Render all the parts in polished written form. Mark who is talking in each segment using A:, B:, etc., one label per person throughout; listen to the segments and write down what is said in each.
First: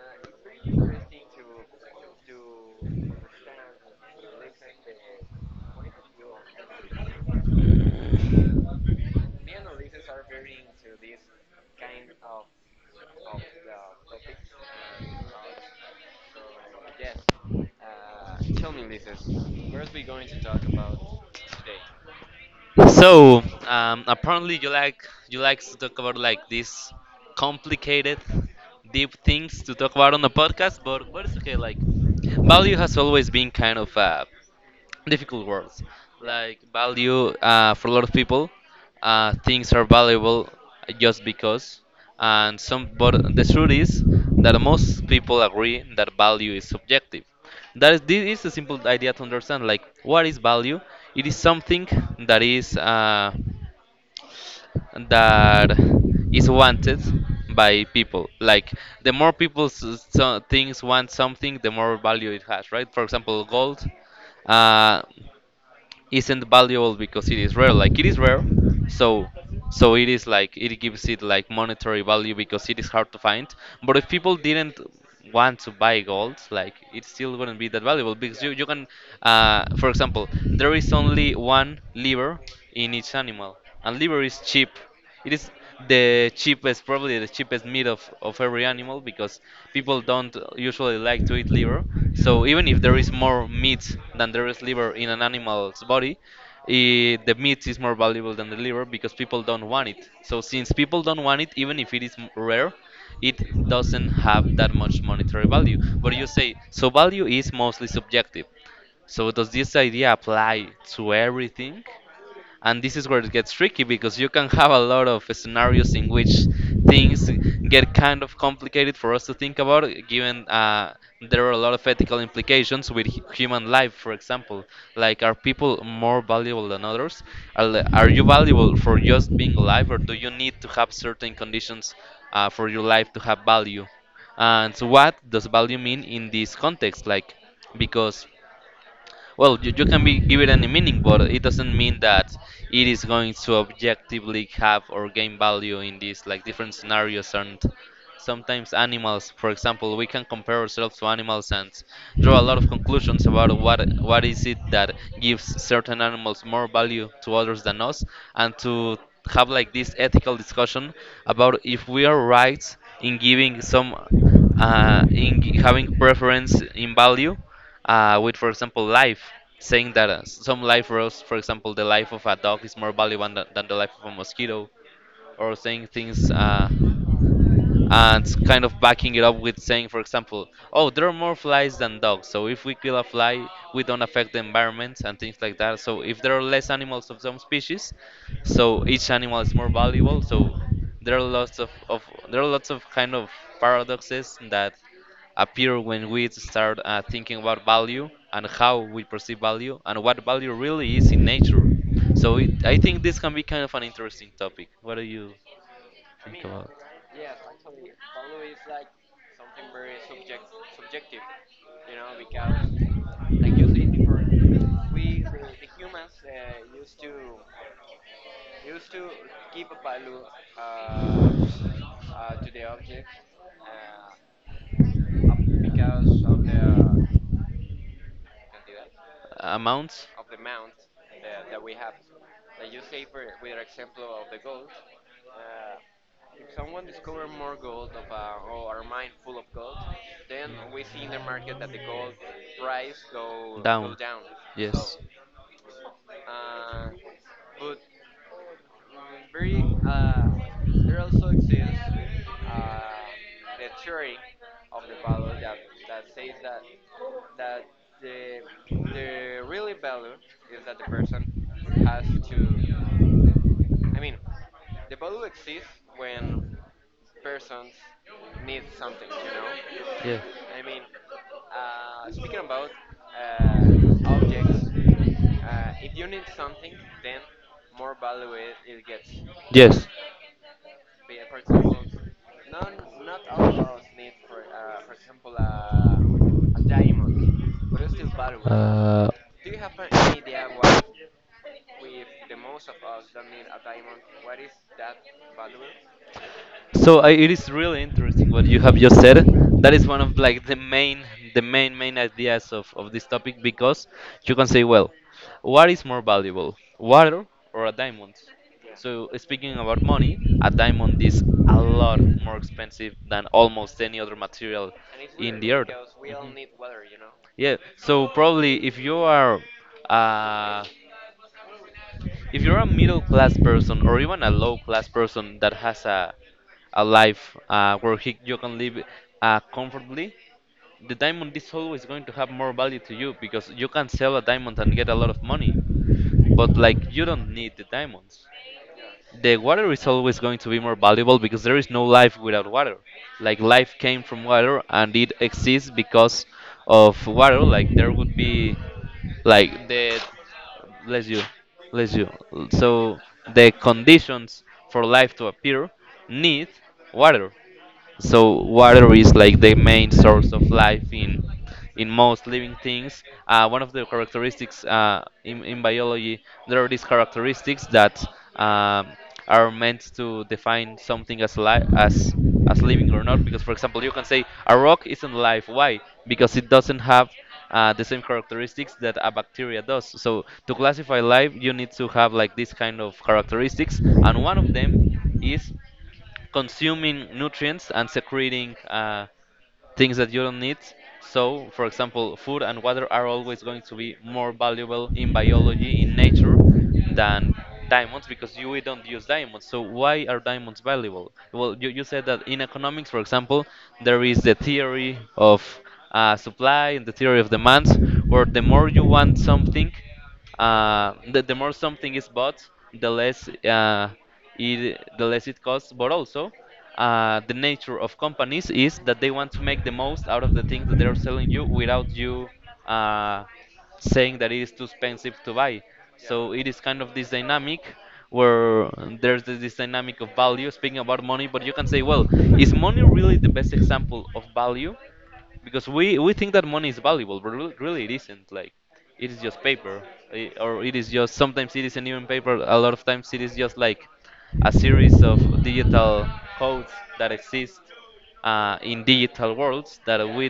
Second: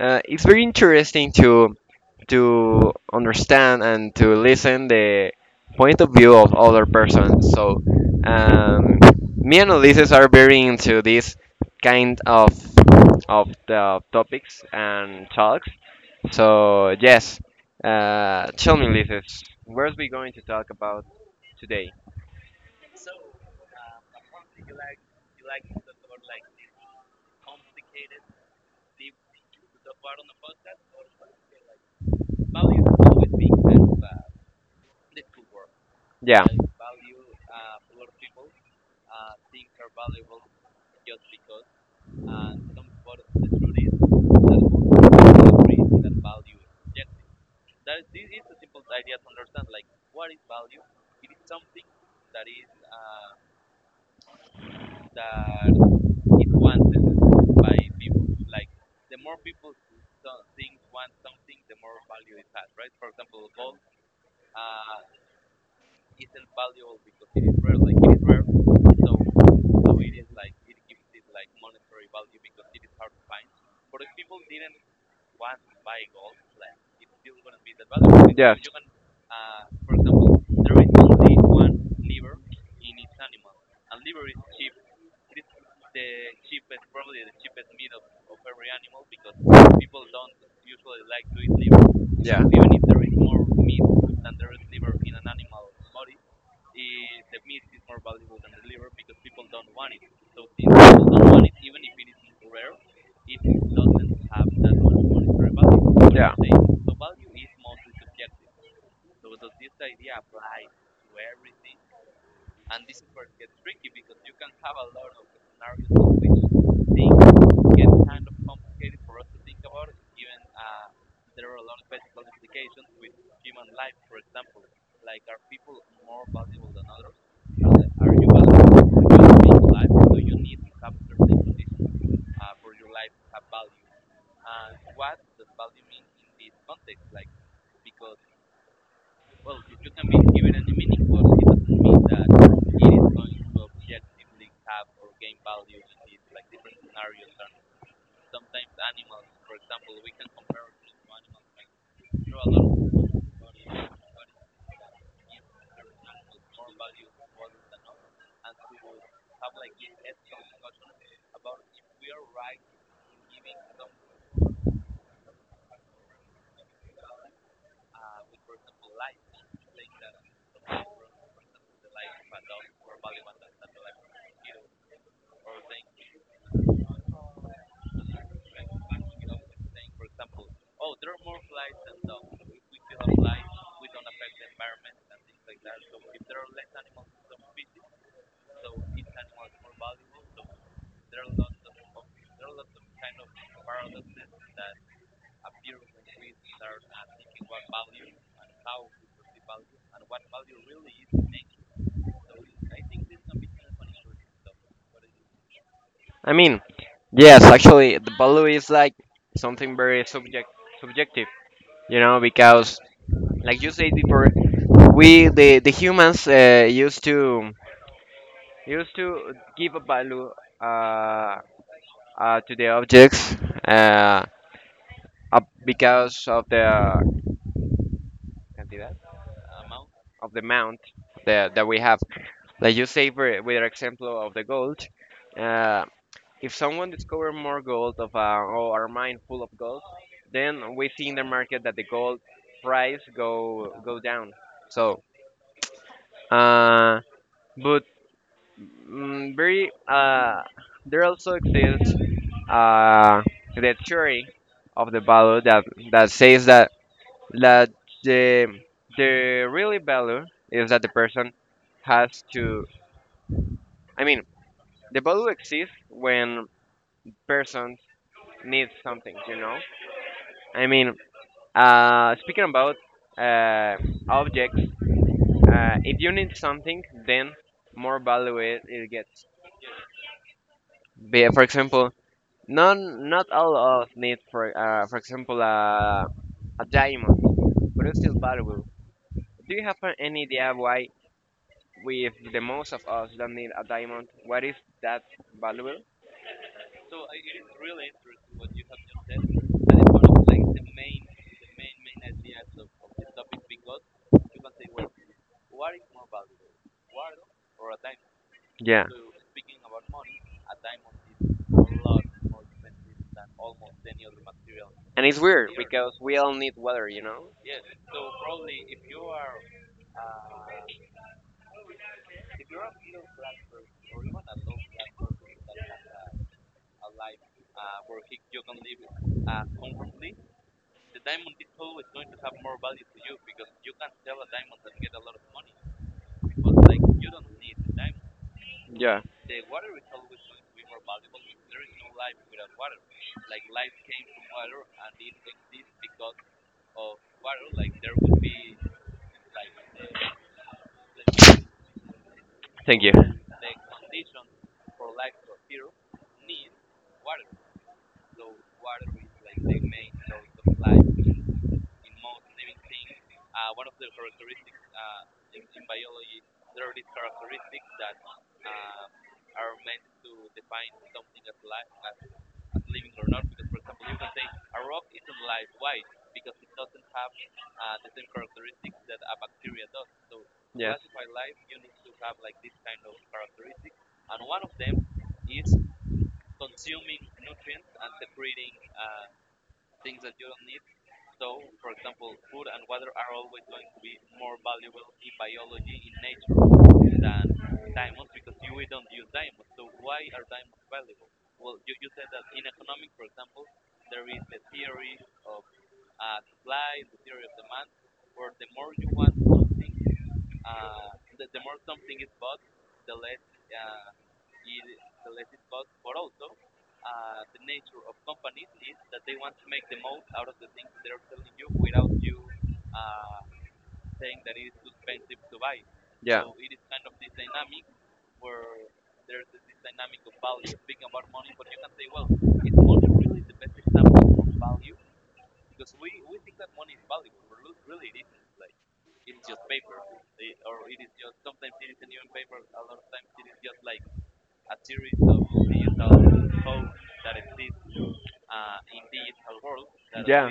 A: it's very interesting to understand and to listen the point of view of other persons. So um, me and Ulises are very into this kind of the topics and talks, so yes, tell me, Lizis, what are we going to talk about today? Yeah. Yeah. Yeah. Yeah. I mean, yes, actually, the value is like something very subjective, you know, because like you said before, we the humans used to give a value uh, to the objects uh, up because of the cantidad, of the amount that we have. Like you say, for, with your example of the gold, uh, if someone discover more gold of or a mine full of gold, then we see in the market that the gold price go down. So, uh, but very there also exists uh, the theory of the value that says that the the really value is that the person has to. I mean, the value exists when person needs something. You know. I mean, speaking about uh, objects, if you need something, then more value it gets. For example, none, not all of us need, for example, a diamond, but it's still valuable. Do you have any idea why, with the most of us, don't need a diamond? What is that valuable? Yeah, and it's weird. Because we all need water, you know? Yeah, thank you. Yeah, yeah, yeah.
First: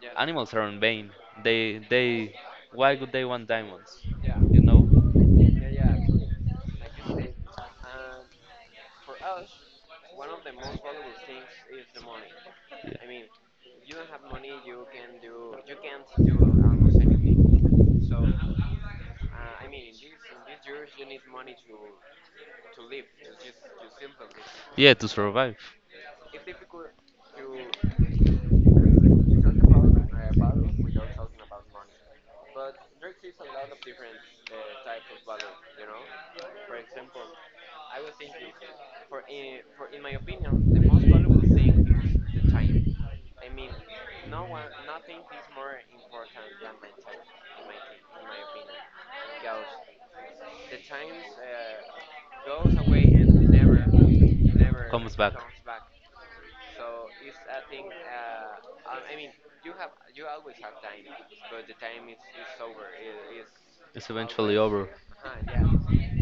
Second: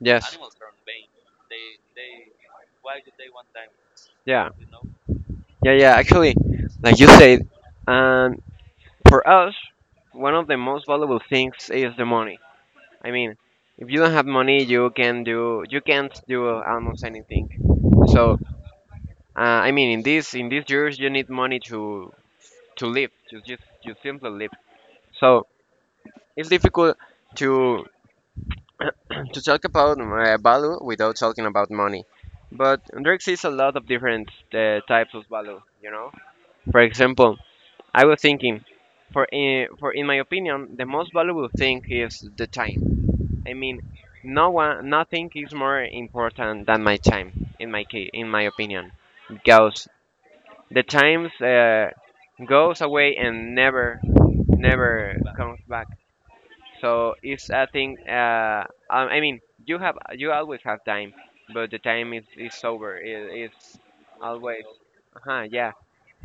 A: Yes. Yeah. Yeah. Yeah. Actually, like you said, um, for us, one of the most valuable things is the money. I mean, if you don't have money, you can't do almost anything. So, I mean, in these years, you need money to live, to just you simply live. So it's difficult to to talk about value without talking about money. But there exists a lot of different types of value. You know, for example. I was thinking, for in my opinion, the most valuable thing is the time. I mean, no one, nothing is more important than my time, in my case, in my opinion, because the time goes away and never comes back. So it's a thing. I mean, you always have time, but the time is over. It's always. Uh huh. Yeah,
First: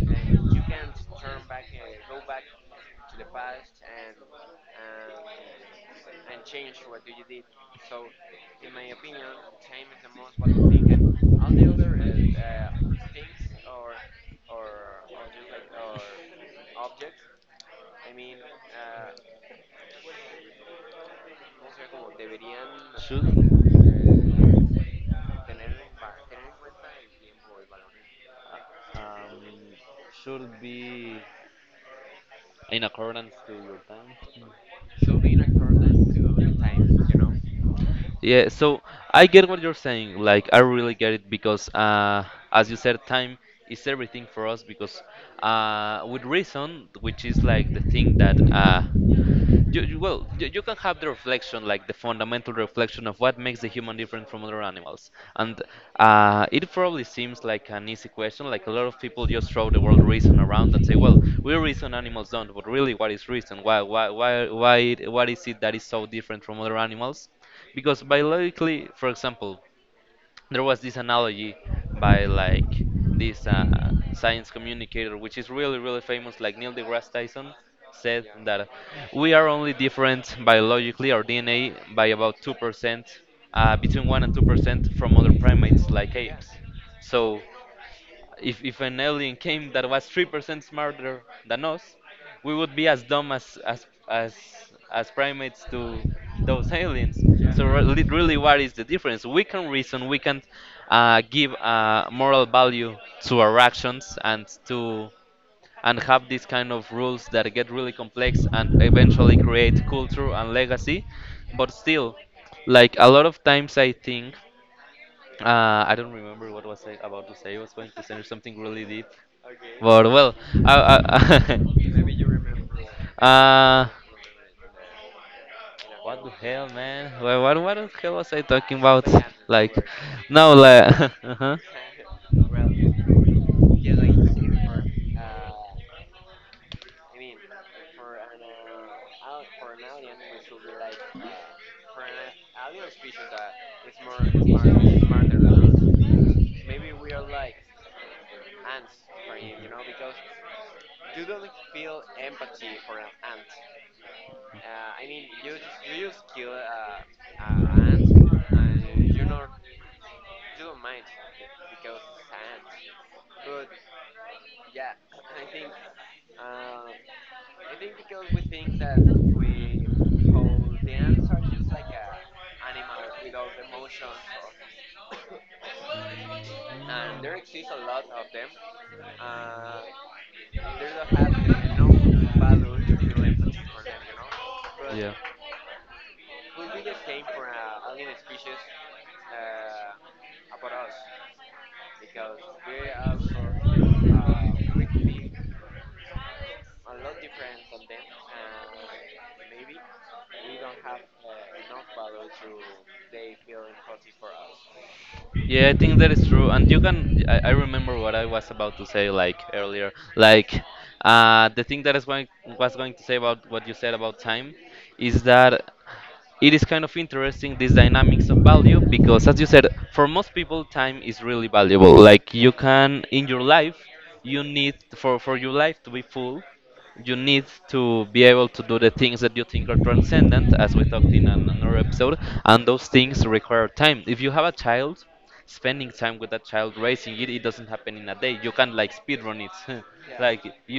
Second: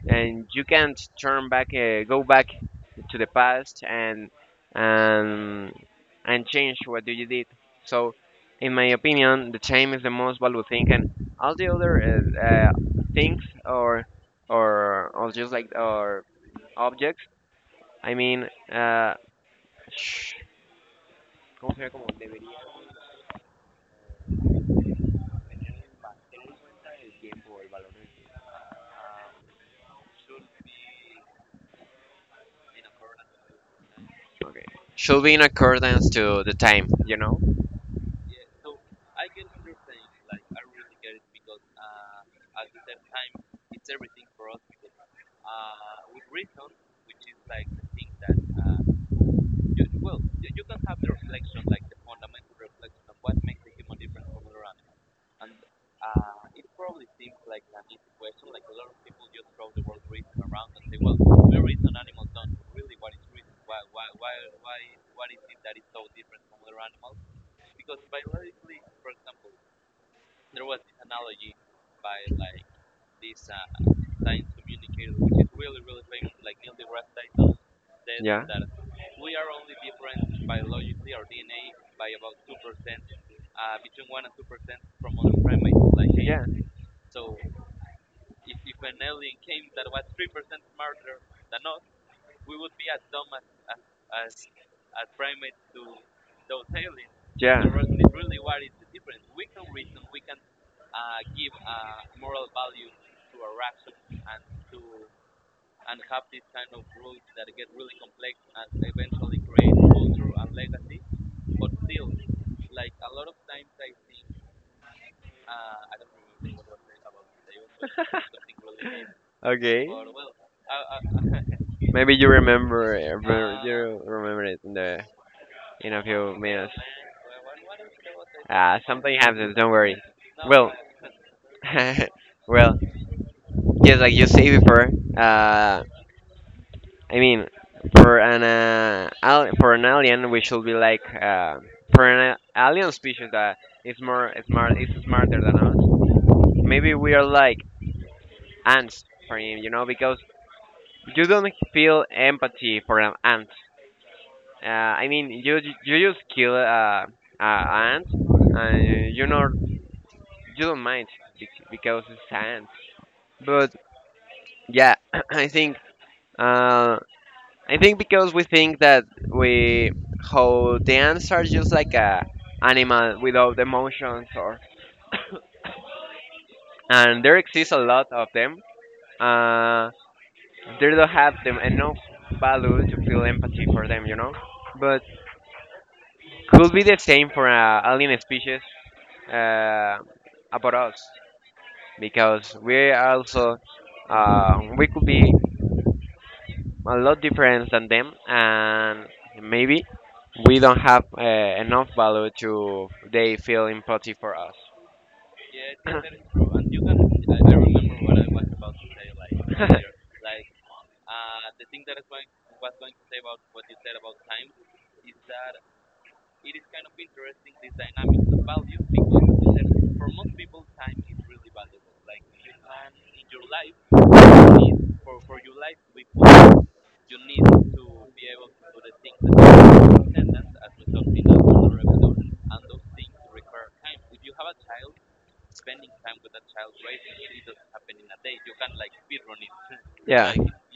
A: and you can't go back to the past and and change what you did. So, in my opinion, the time is the most valuable thing, and all the other things or just like or objects. I mean, sh- ¿cómo sería como debería? Okay. Should be in accordance to the time, you know? Yeah. Yeah. Yeah. Okay. Maybe you you remember it in the in a few minutes. Something happens. Don't worry. Well, well, just like you say before. Uh, I mean, for an alien, we should be like for an alien species that is smarter than us. Maybe we are like ants for him, you know, because you don't feel empathy for an ant. I mean, you just kill ant, and you know you don't mind because it's ant. But yeah, I think uh, I think because we think that we how the ants are just like a animal without emotions, or and there exists a lot of them. Uh, they don't have them enough value to feel empathy for them, you know. But could be the same for alien species uh, about us. Because we also we could be a lot different than them, and maybe we don't have enough value to they feel empathy for us.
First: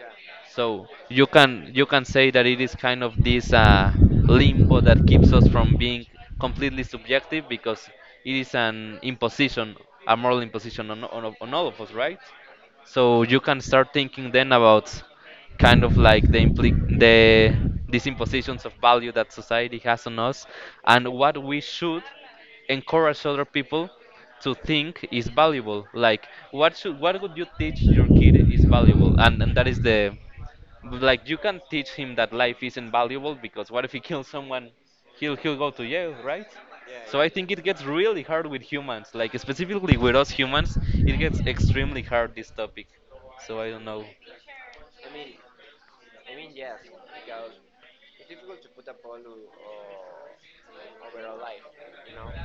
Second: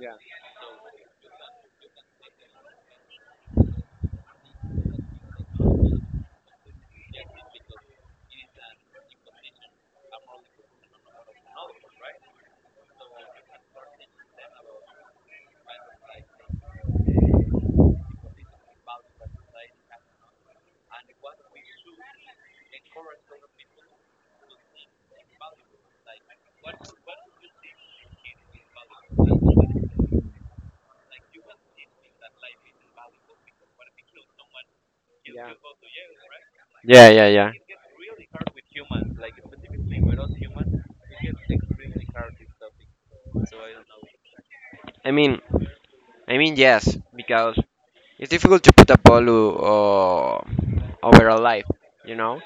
A: Yeah. Yeah. Yeah, yeah, yeah. I mean, I mean, yes, because it's difficult to put a value over a life, you know.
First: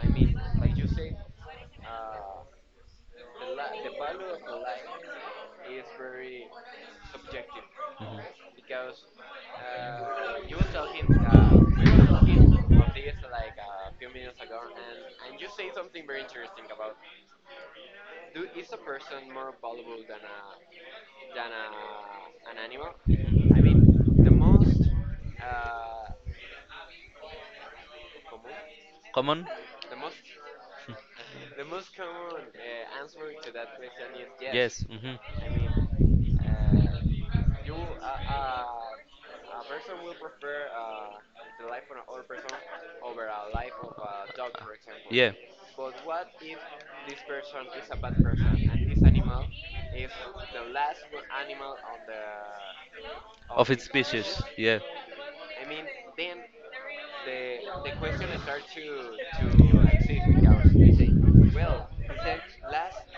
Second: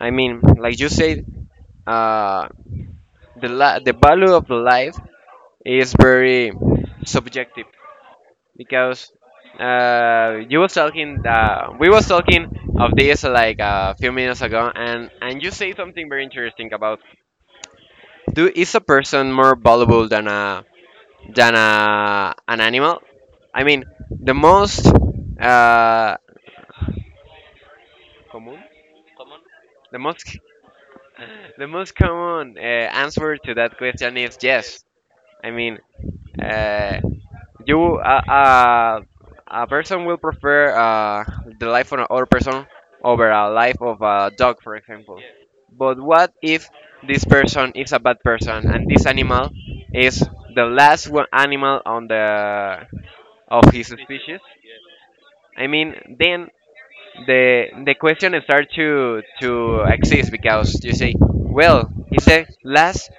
A: I mean, like you said, uh, the value of life is very subjective, because you was talking we was talking of this like a few minutes ago and you say something very interesting about do is a person more valuable than a an animal. I mean, the most uh común, the most the most common answer to that question is yes. I mean, uh, You, uh, uh, a person will prefer the life of another person over a life of a dog, for example. But what if this person is a bad person and this animal is the last one animal on the of his species? I mean, then the question starts to exist because you say, well, he's the last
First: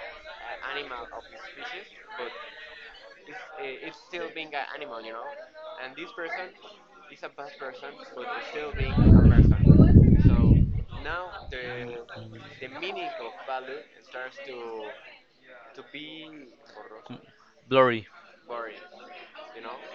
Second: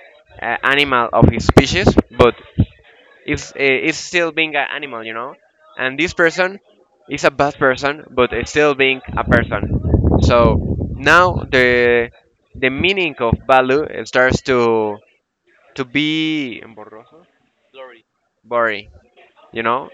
A: animal of his species, but is still being an animal, you know. And this person is a bad person, but it's still being a person. So now the meaning of value starts to be borroso, boring, you know.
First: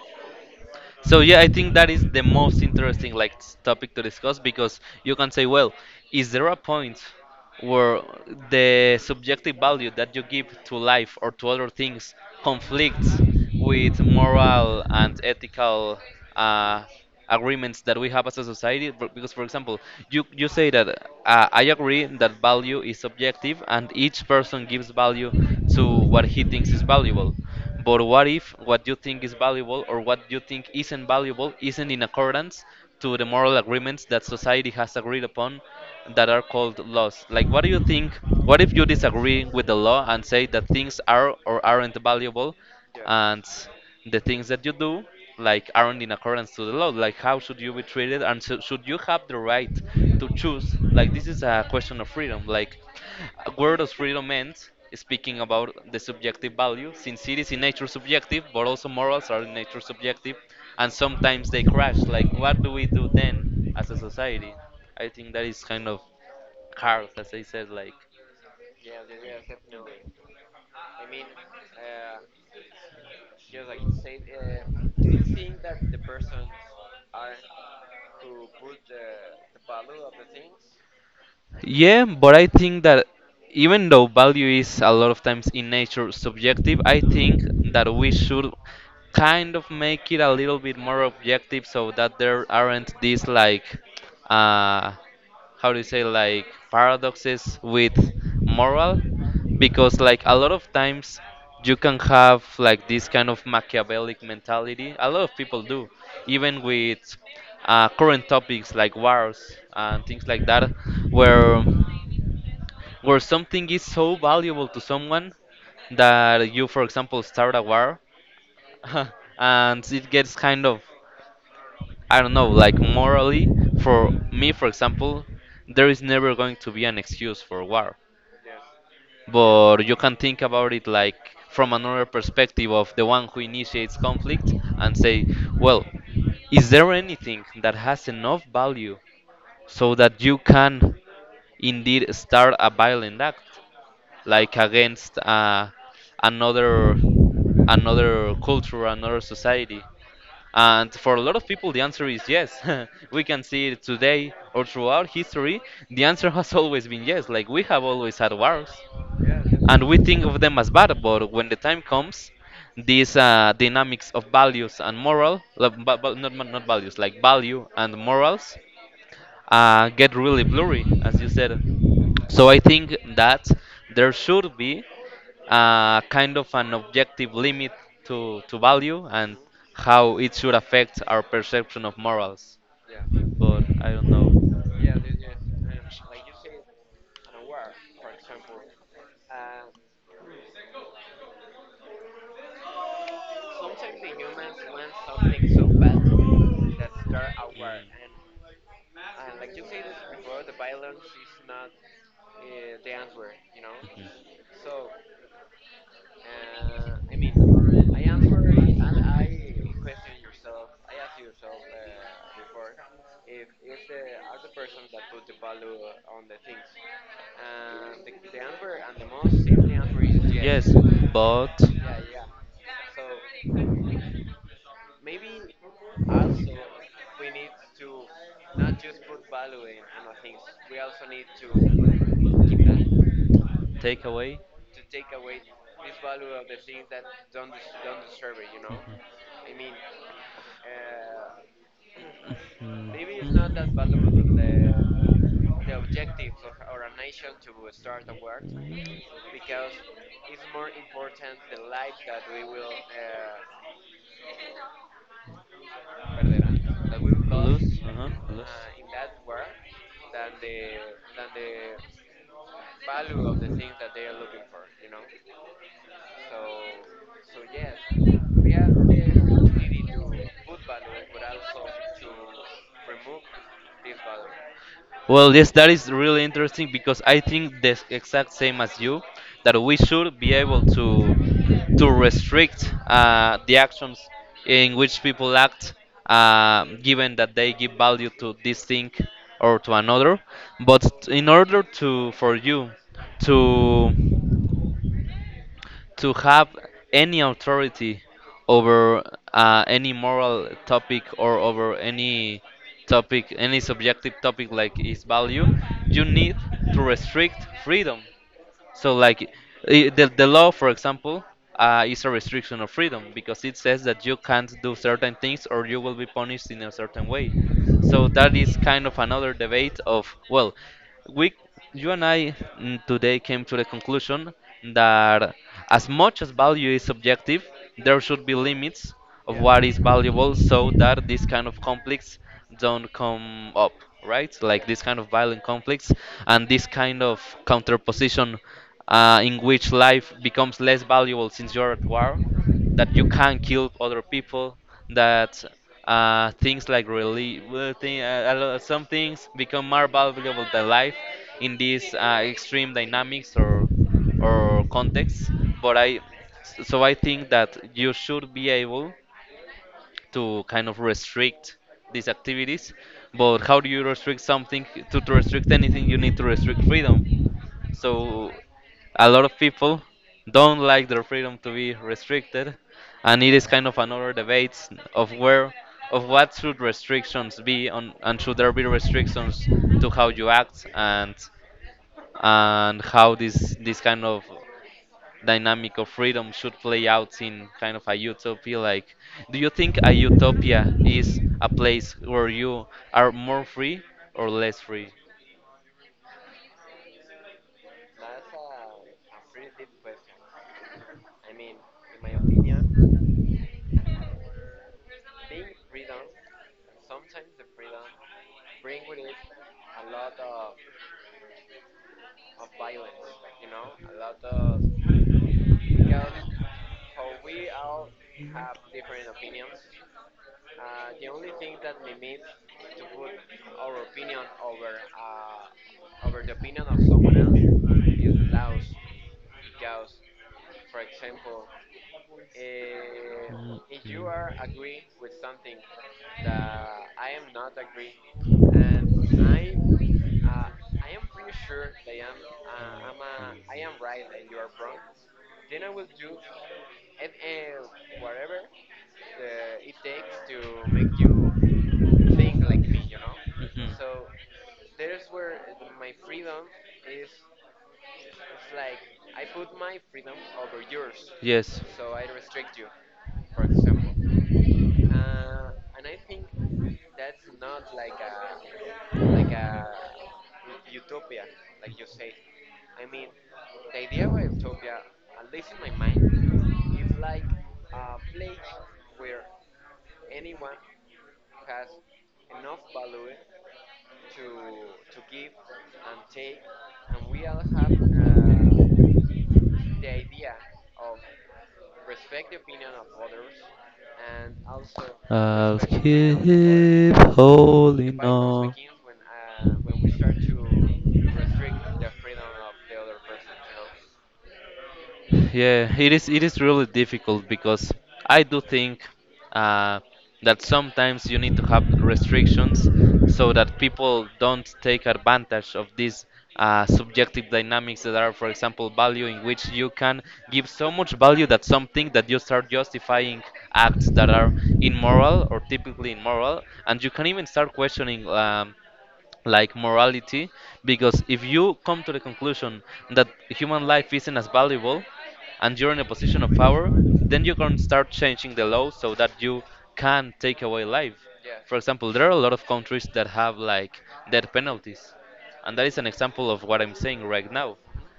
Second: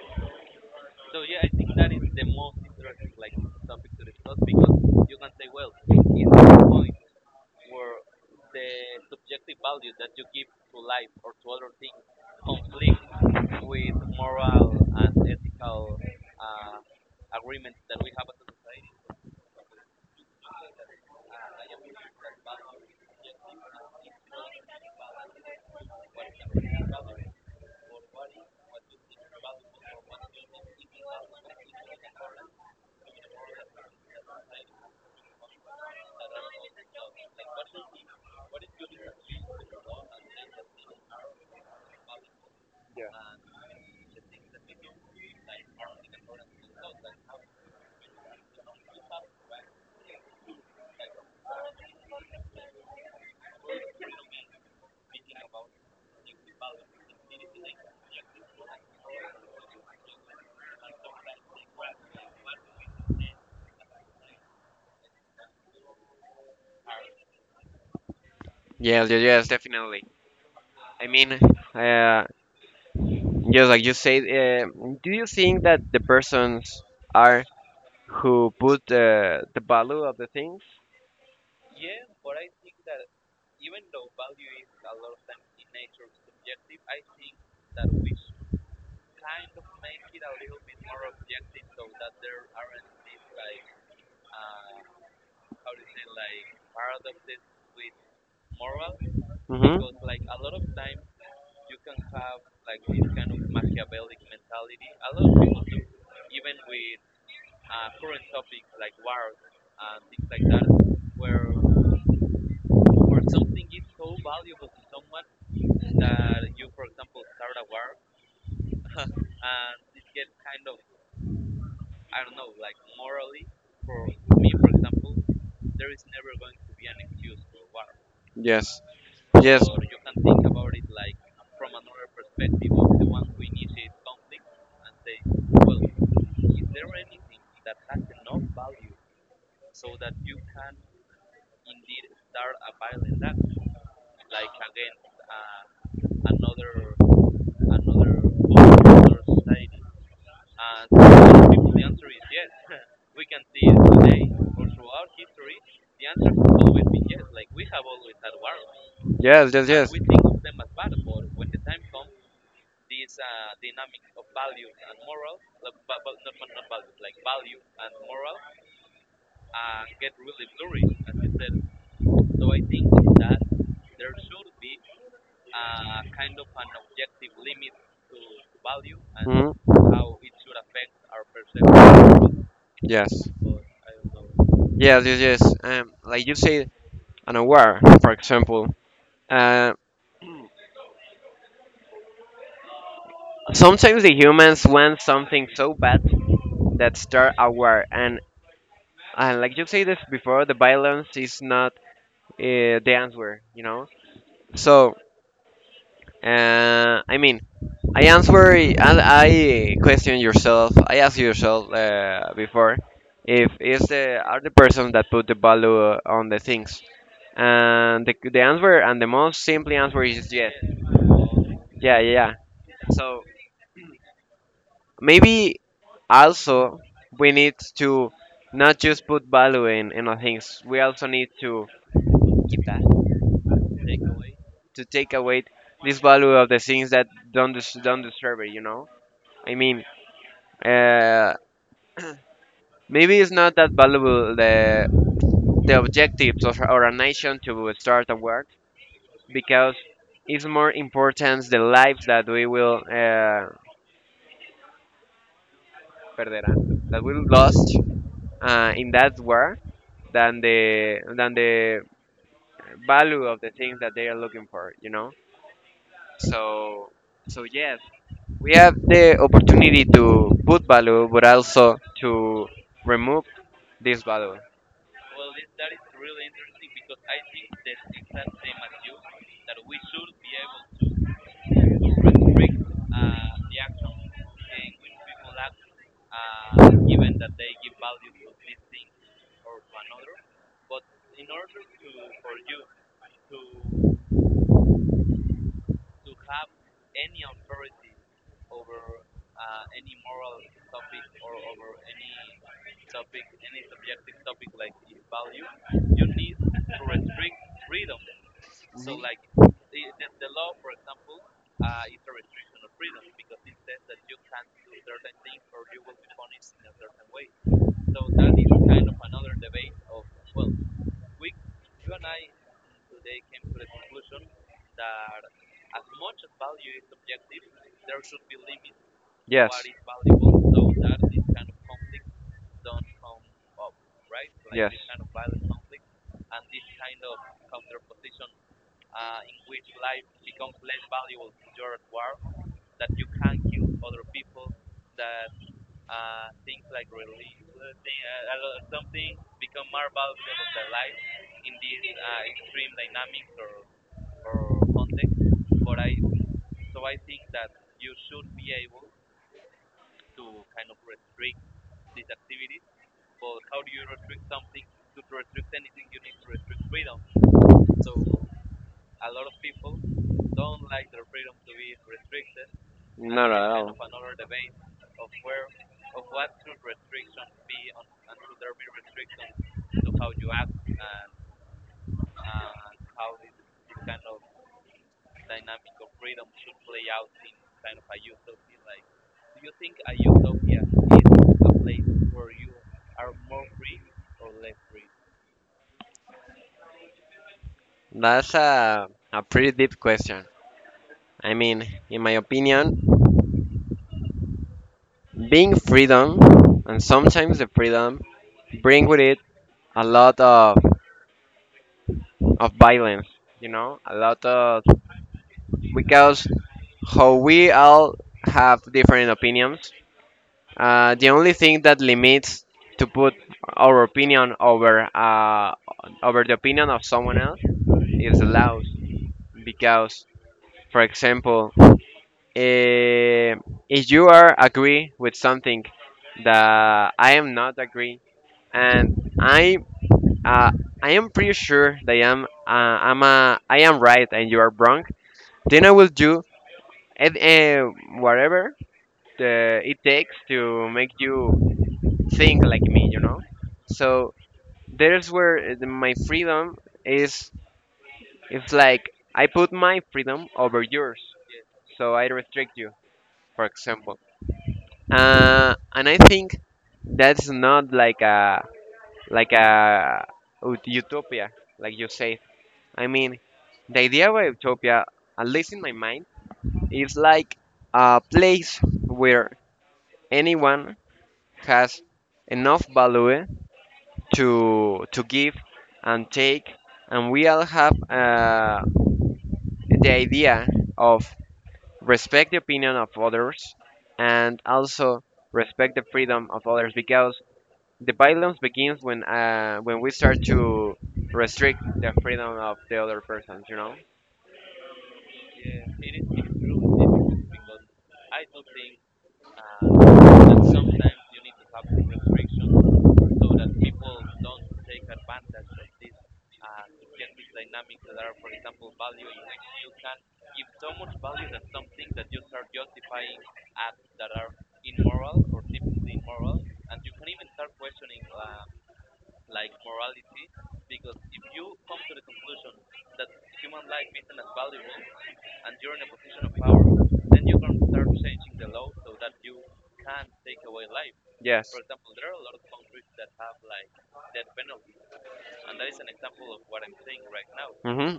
A: Yes, yes, yes, definitely. I mean, uh, just like you said, do you think that the persons are who put the value of the things? Hmm. Yes. Yes, yes, and yes. Know. Yes, yes, yes. Like you say, an unaware, for example. Uh, Sometimes the humans want something so bad that they're aware. And like you say this before, the violence is not the answer, you know. So, I mean, I question yourself, I ask yourself before if is the are the person that put the value on the things, and the most simple answer is yes, yeah, yeah, yeah. So maybe also we need to not just put value in our things. We also need to take away this value of the things that don't deserve it. You know, I mean, uh, maybe it's not that valuable the objectives of or a nation to start a war because it's more important the lives that we will perderán, that we lost in that war than the value of the things that they are looking for. You know, so so yes, we have the opportunity to put value, but also to remove this value. Yes. Yes. Not at all. That's a pretty deep question. I mean, in my opinion, being freedom, and sometimes the freedom, bring with it a lot of violence, you know, a lot of, because how we all have different opinions. The only thing that limits to put our opinion over the opinion of someone else is the laws. Because, for example, eh, if you are agree with something that I am not agree, and uh, I am pretty sure that I am right and you are wrong, then I will do eh, eh, whatever it takes to make you think like me, you know. So there's where my freedom is. It's like I put my freedom over yours, so I restrict you, for example. And I think that's not like a utopia, like you say. I mean, the idea of a utopia, at least in my mind, is like a place where anyone has enough value to give and take, and we all have the idea of respect the opinion of others and also respect the freedom of others because the violence begins when we start to restrict the freedom of the other persons. You know? Yes. Mm-hmm.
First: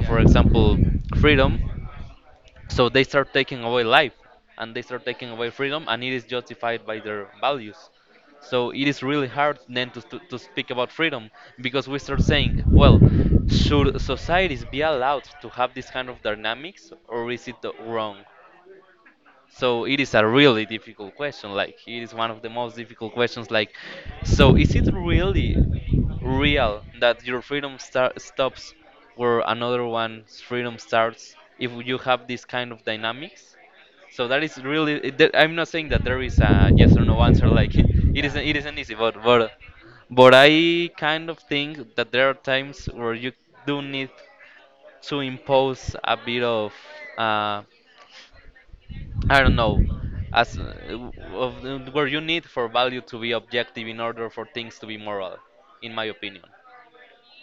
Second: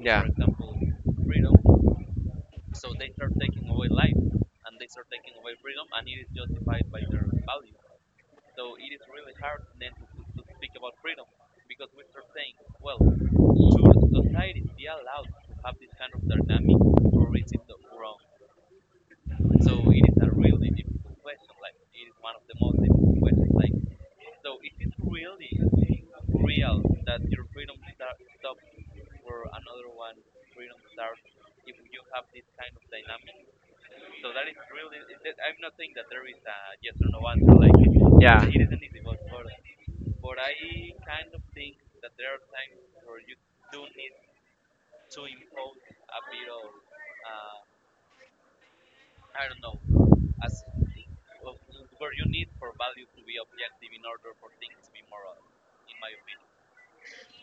A: Yeah. Yeah.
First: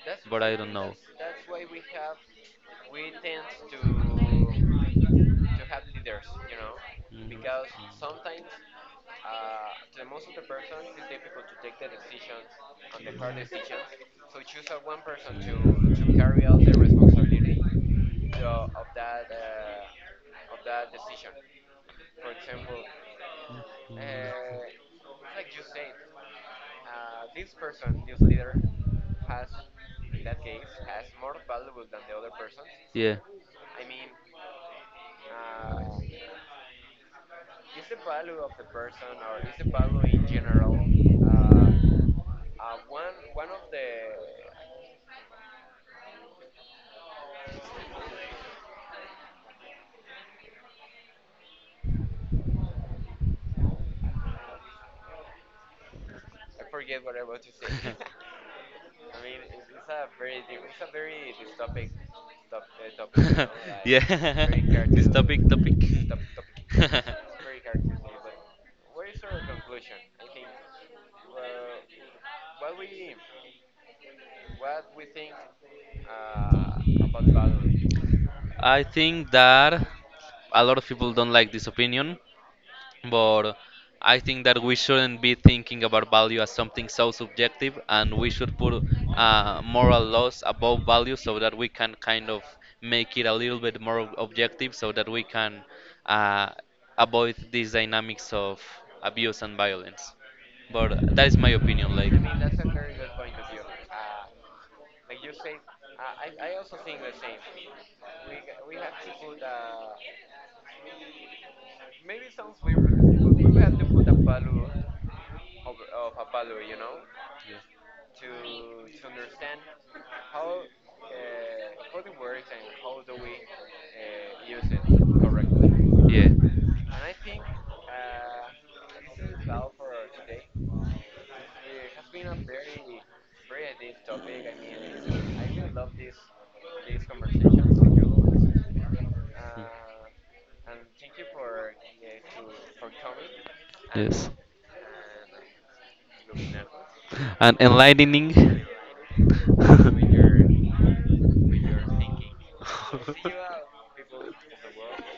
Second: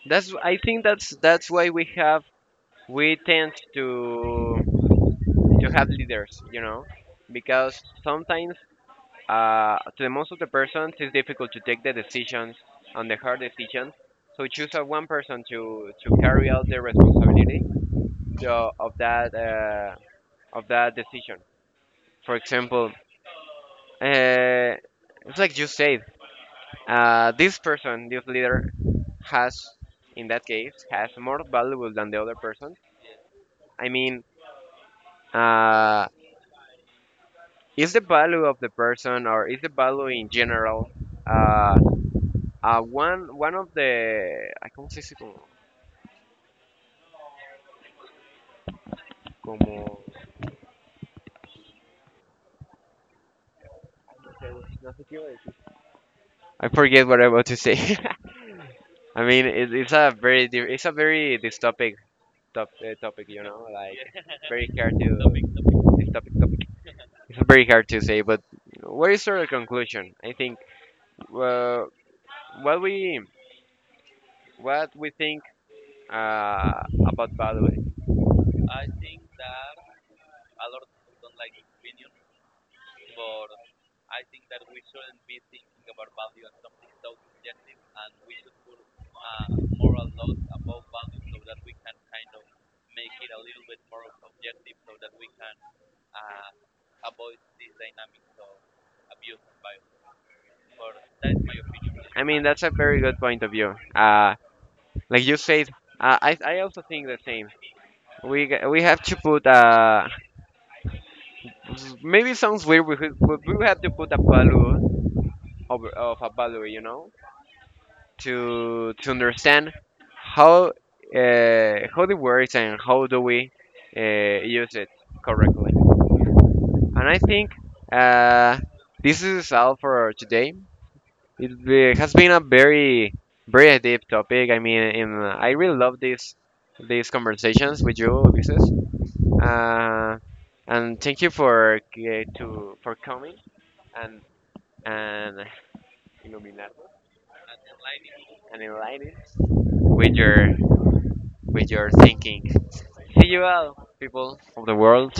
A: That's I think that's why we tend to have leaders, you know, because sometimes to the most of the persons it's difficult to take the decisions and the hard decisions. So choose a one person to carry out the responsibility the, of that uh, of that decision. For example, uh, it's like you said, this leader has in that case has more valuable than the other person. I mean, uh, is the value of the person or is the value in general, uh, one of the I cómo se dice como, como I forget what I want to say. I mean, it's a very this topic, you know, like very hard to this topic, it's very hard to say, but what is your conclusion? I think uh, what we what we think about value. I mean, that's a very good point of view. Like you said, I also think the same. We have to put maybe it sounds weird, but we have to put a value of a value, you know, to understand how how it works and how do we use it correctly. And I think uh, this is all for today. It has been a very very deep topic. I mean, I really love this these conversations with you, Ulises. Uh, and thank you for to for coming and and illuminating and enlightening with your with your thinking. See you all, people of the world.